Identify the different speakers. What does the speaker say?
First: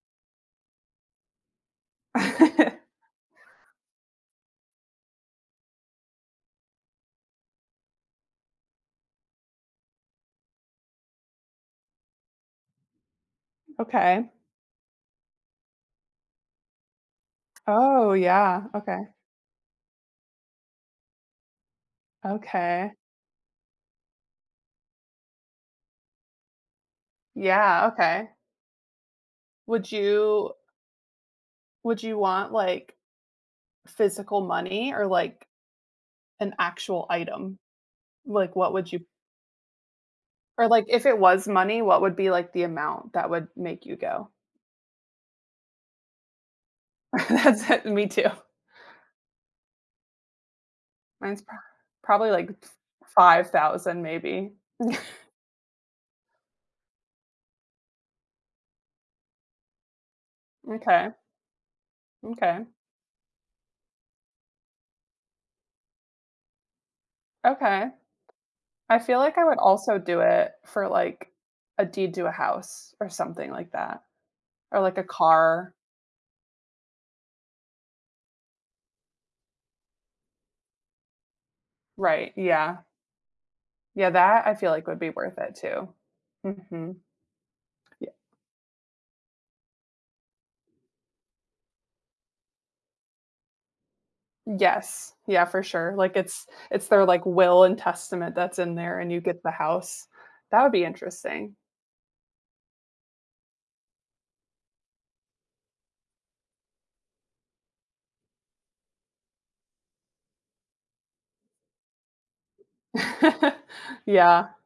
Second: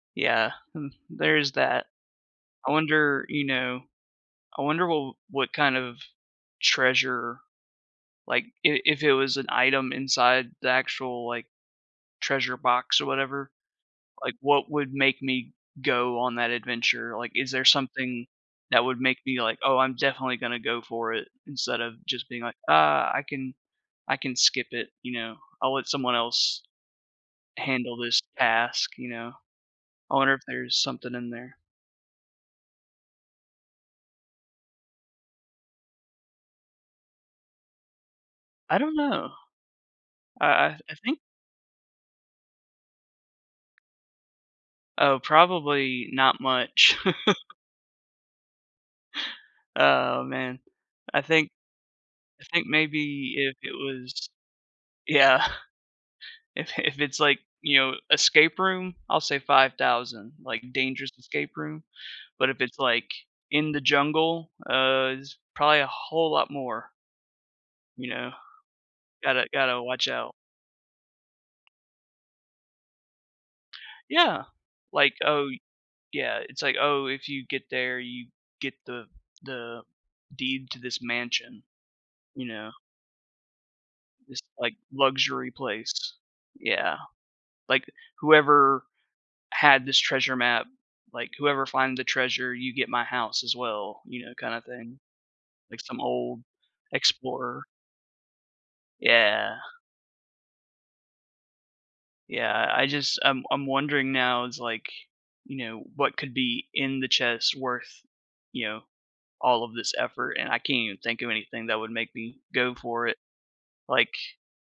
Speaker 1: Yeah, hmm, there's that. I wonder, you know I wonder wh what kind of treasure like, i if it was an item inside the actual, like, treasure box or whatever.
Speaker 2: Okay.
Speaker 1: Like, what would make me go on that adventure? Like, is there
Speaker 2: Oh,
Speaker 1: something
Speaker 2: yeah.
Speaker 1: that would
Speaker 2: Okay.
Speaker 1: make me, like, "Oh, I'm definitely gonna go for it," instead of just being like,
Speaker 2: Okay.
Speaker 1: "Ah, I can I can skip it," you know? "I'll let someone else
Speaker 2: Yeah,
Speaker 1: handle this
Speaker 2: okay.
Speaker 1: task," you know?
Speaker 2: Would
Speaker 1: I wonder if
Speaker 2: you
Speaker 1: there's something in there.
Speaker 2: Would you want, like, physical money, or, like, an actual item? Like, what
Speaker 1: I
Speaker 2: would
Speaker 1: don't
Speaker 2: you
Speaker 1: know. I I
Speaker 2: Or, like,
Speaker 1: I
Speaker 2: if it
Speaker 1: think
Speaker 2: was money, what would be, like, the amount that would make you go?
Speaker 1: Oh, probably not much.
Speaker 2: That's it, me too.
Speaker 1: Oh, man. I
Speaker 2: Mine's
Speaker 1: think
Speaker 2: pro probably,
Speaker 1: I
Speaker 2: like,
Speaker 1: think
Speaker 2: f
Speaker 1: maybe
Speaker 2: five
Speaker 1: if it
Speaker 2: thousand,
Speaker 1: was
Speaker 2: maybe.
Speaker 1: Yeah, if i if it's, like, you know, escape room, I'll say 5,000. Like, dangerous
Speaker 2: M'kay.
Speaker 1: escape room, but if
Speaker 2: M'kay.
Speaker 1: it's, like, in the jungle, uh, it's probably a whole lot more.
Speaker 2: Okay.
Speaker 1: You know?
Speaker 2: I feel like I
Speaker 1: Gotta
Speaker 2: would
Speaker 1: gotta
Speaker 2: also
Speaker 1: watch
Speaker 2: do
Speaker 1: out.
Speaker 2: it for, like, a deed to a house, or something like that,
Speaker 1: Yeah.
Speaker 2: or, like, a
Speaker 1: Like, "Oh y"
Speaker 2: car.
Speaker 1: Yeah, it's like, "Oh, if you get there, you get the the deed to this mansion."
Speaker 2: Right,
Speaker 1: You know?
Speaker 2: yeah. Yeah,
Speaker 1: This,
Speaker 2: that, I feel
Speaker 1: like,
Speaker 2: like would be worth
Speaker 1: luxury
Speaker 2: it, too.
Speaker 1: place. Yeah.
Speaker 2: Mhm.
Speaker 1: Like,
Speaker 2: Yeah.
Speaker 1: "Whoever had this treasure map" like, "whoever find the treasure, you get my house as well," you know, kinda thing.
Speaker 2: Yes. Yeah, for
Speaker 1: Like,
Speaker 2: sure,
Speaker 1: some
Speaker 2: like,
Speaker 1: old
Speaker 2: it's it's their, like,
Speaker 1: explorer.
Speaker 2: will and testament that's in there, and you get the
Speaker 1: Yeah.
Speaker 2: house. That would be interesting.
Speaker 1: Yeah, I just I'm I'm wondering now, it's, like, you know, what could be in the chest worth, you know, all of this effort, and I can't even think of anything that would make me go for it. Like
Speaker 2: Yeah.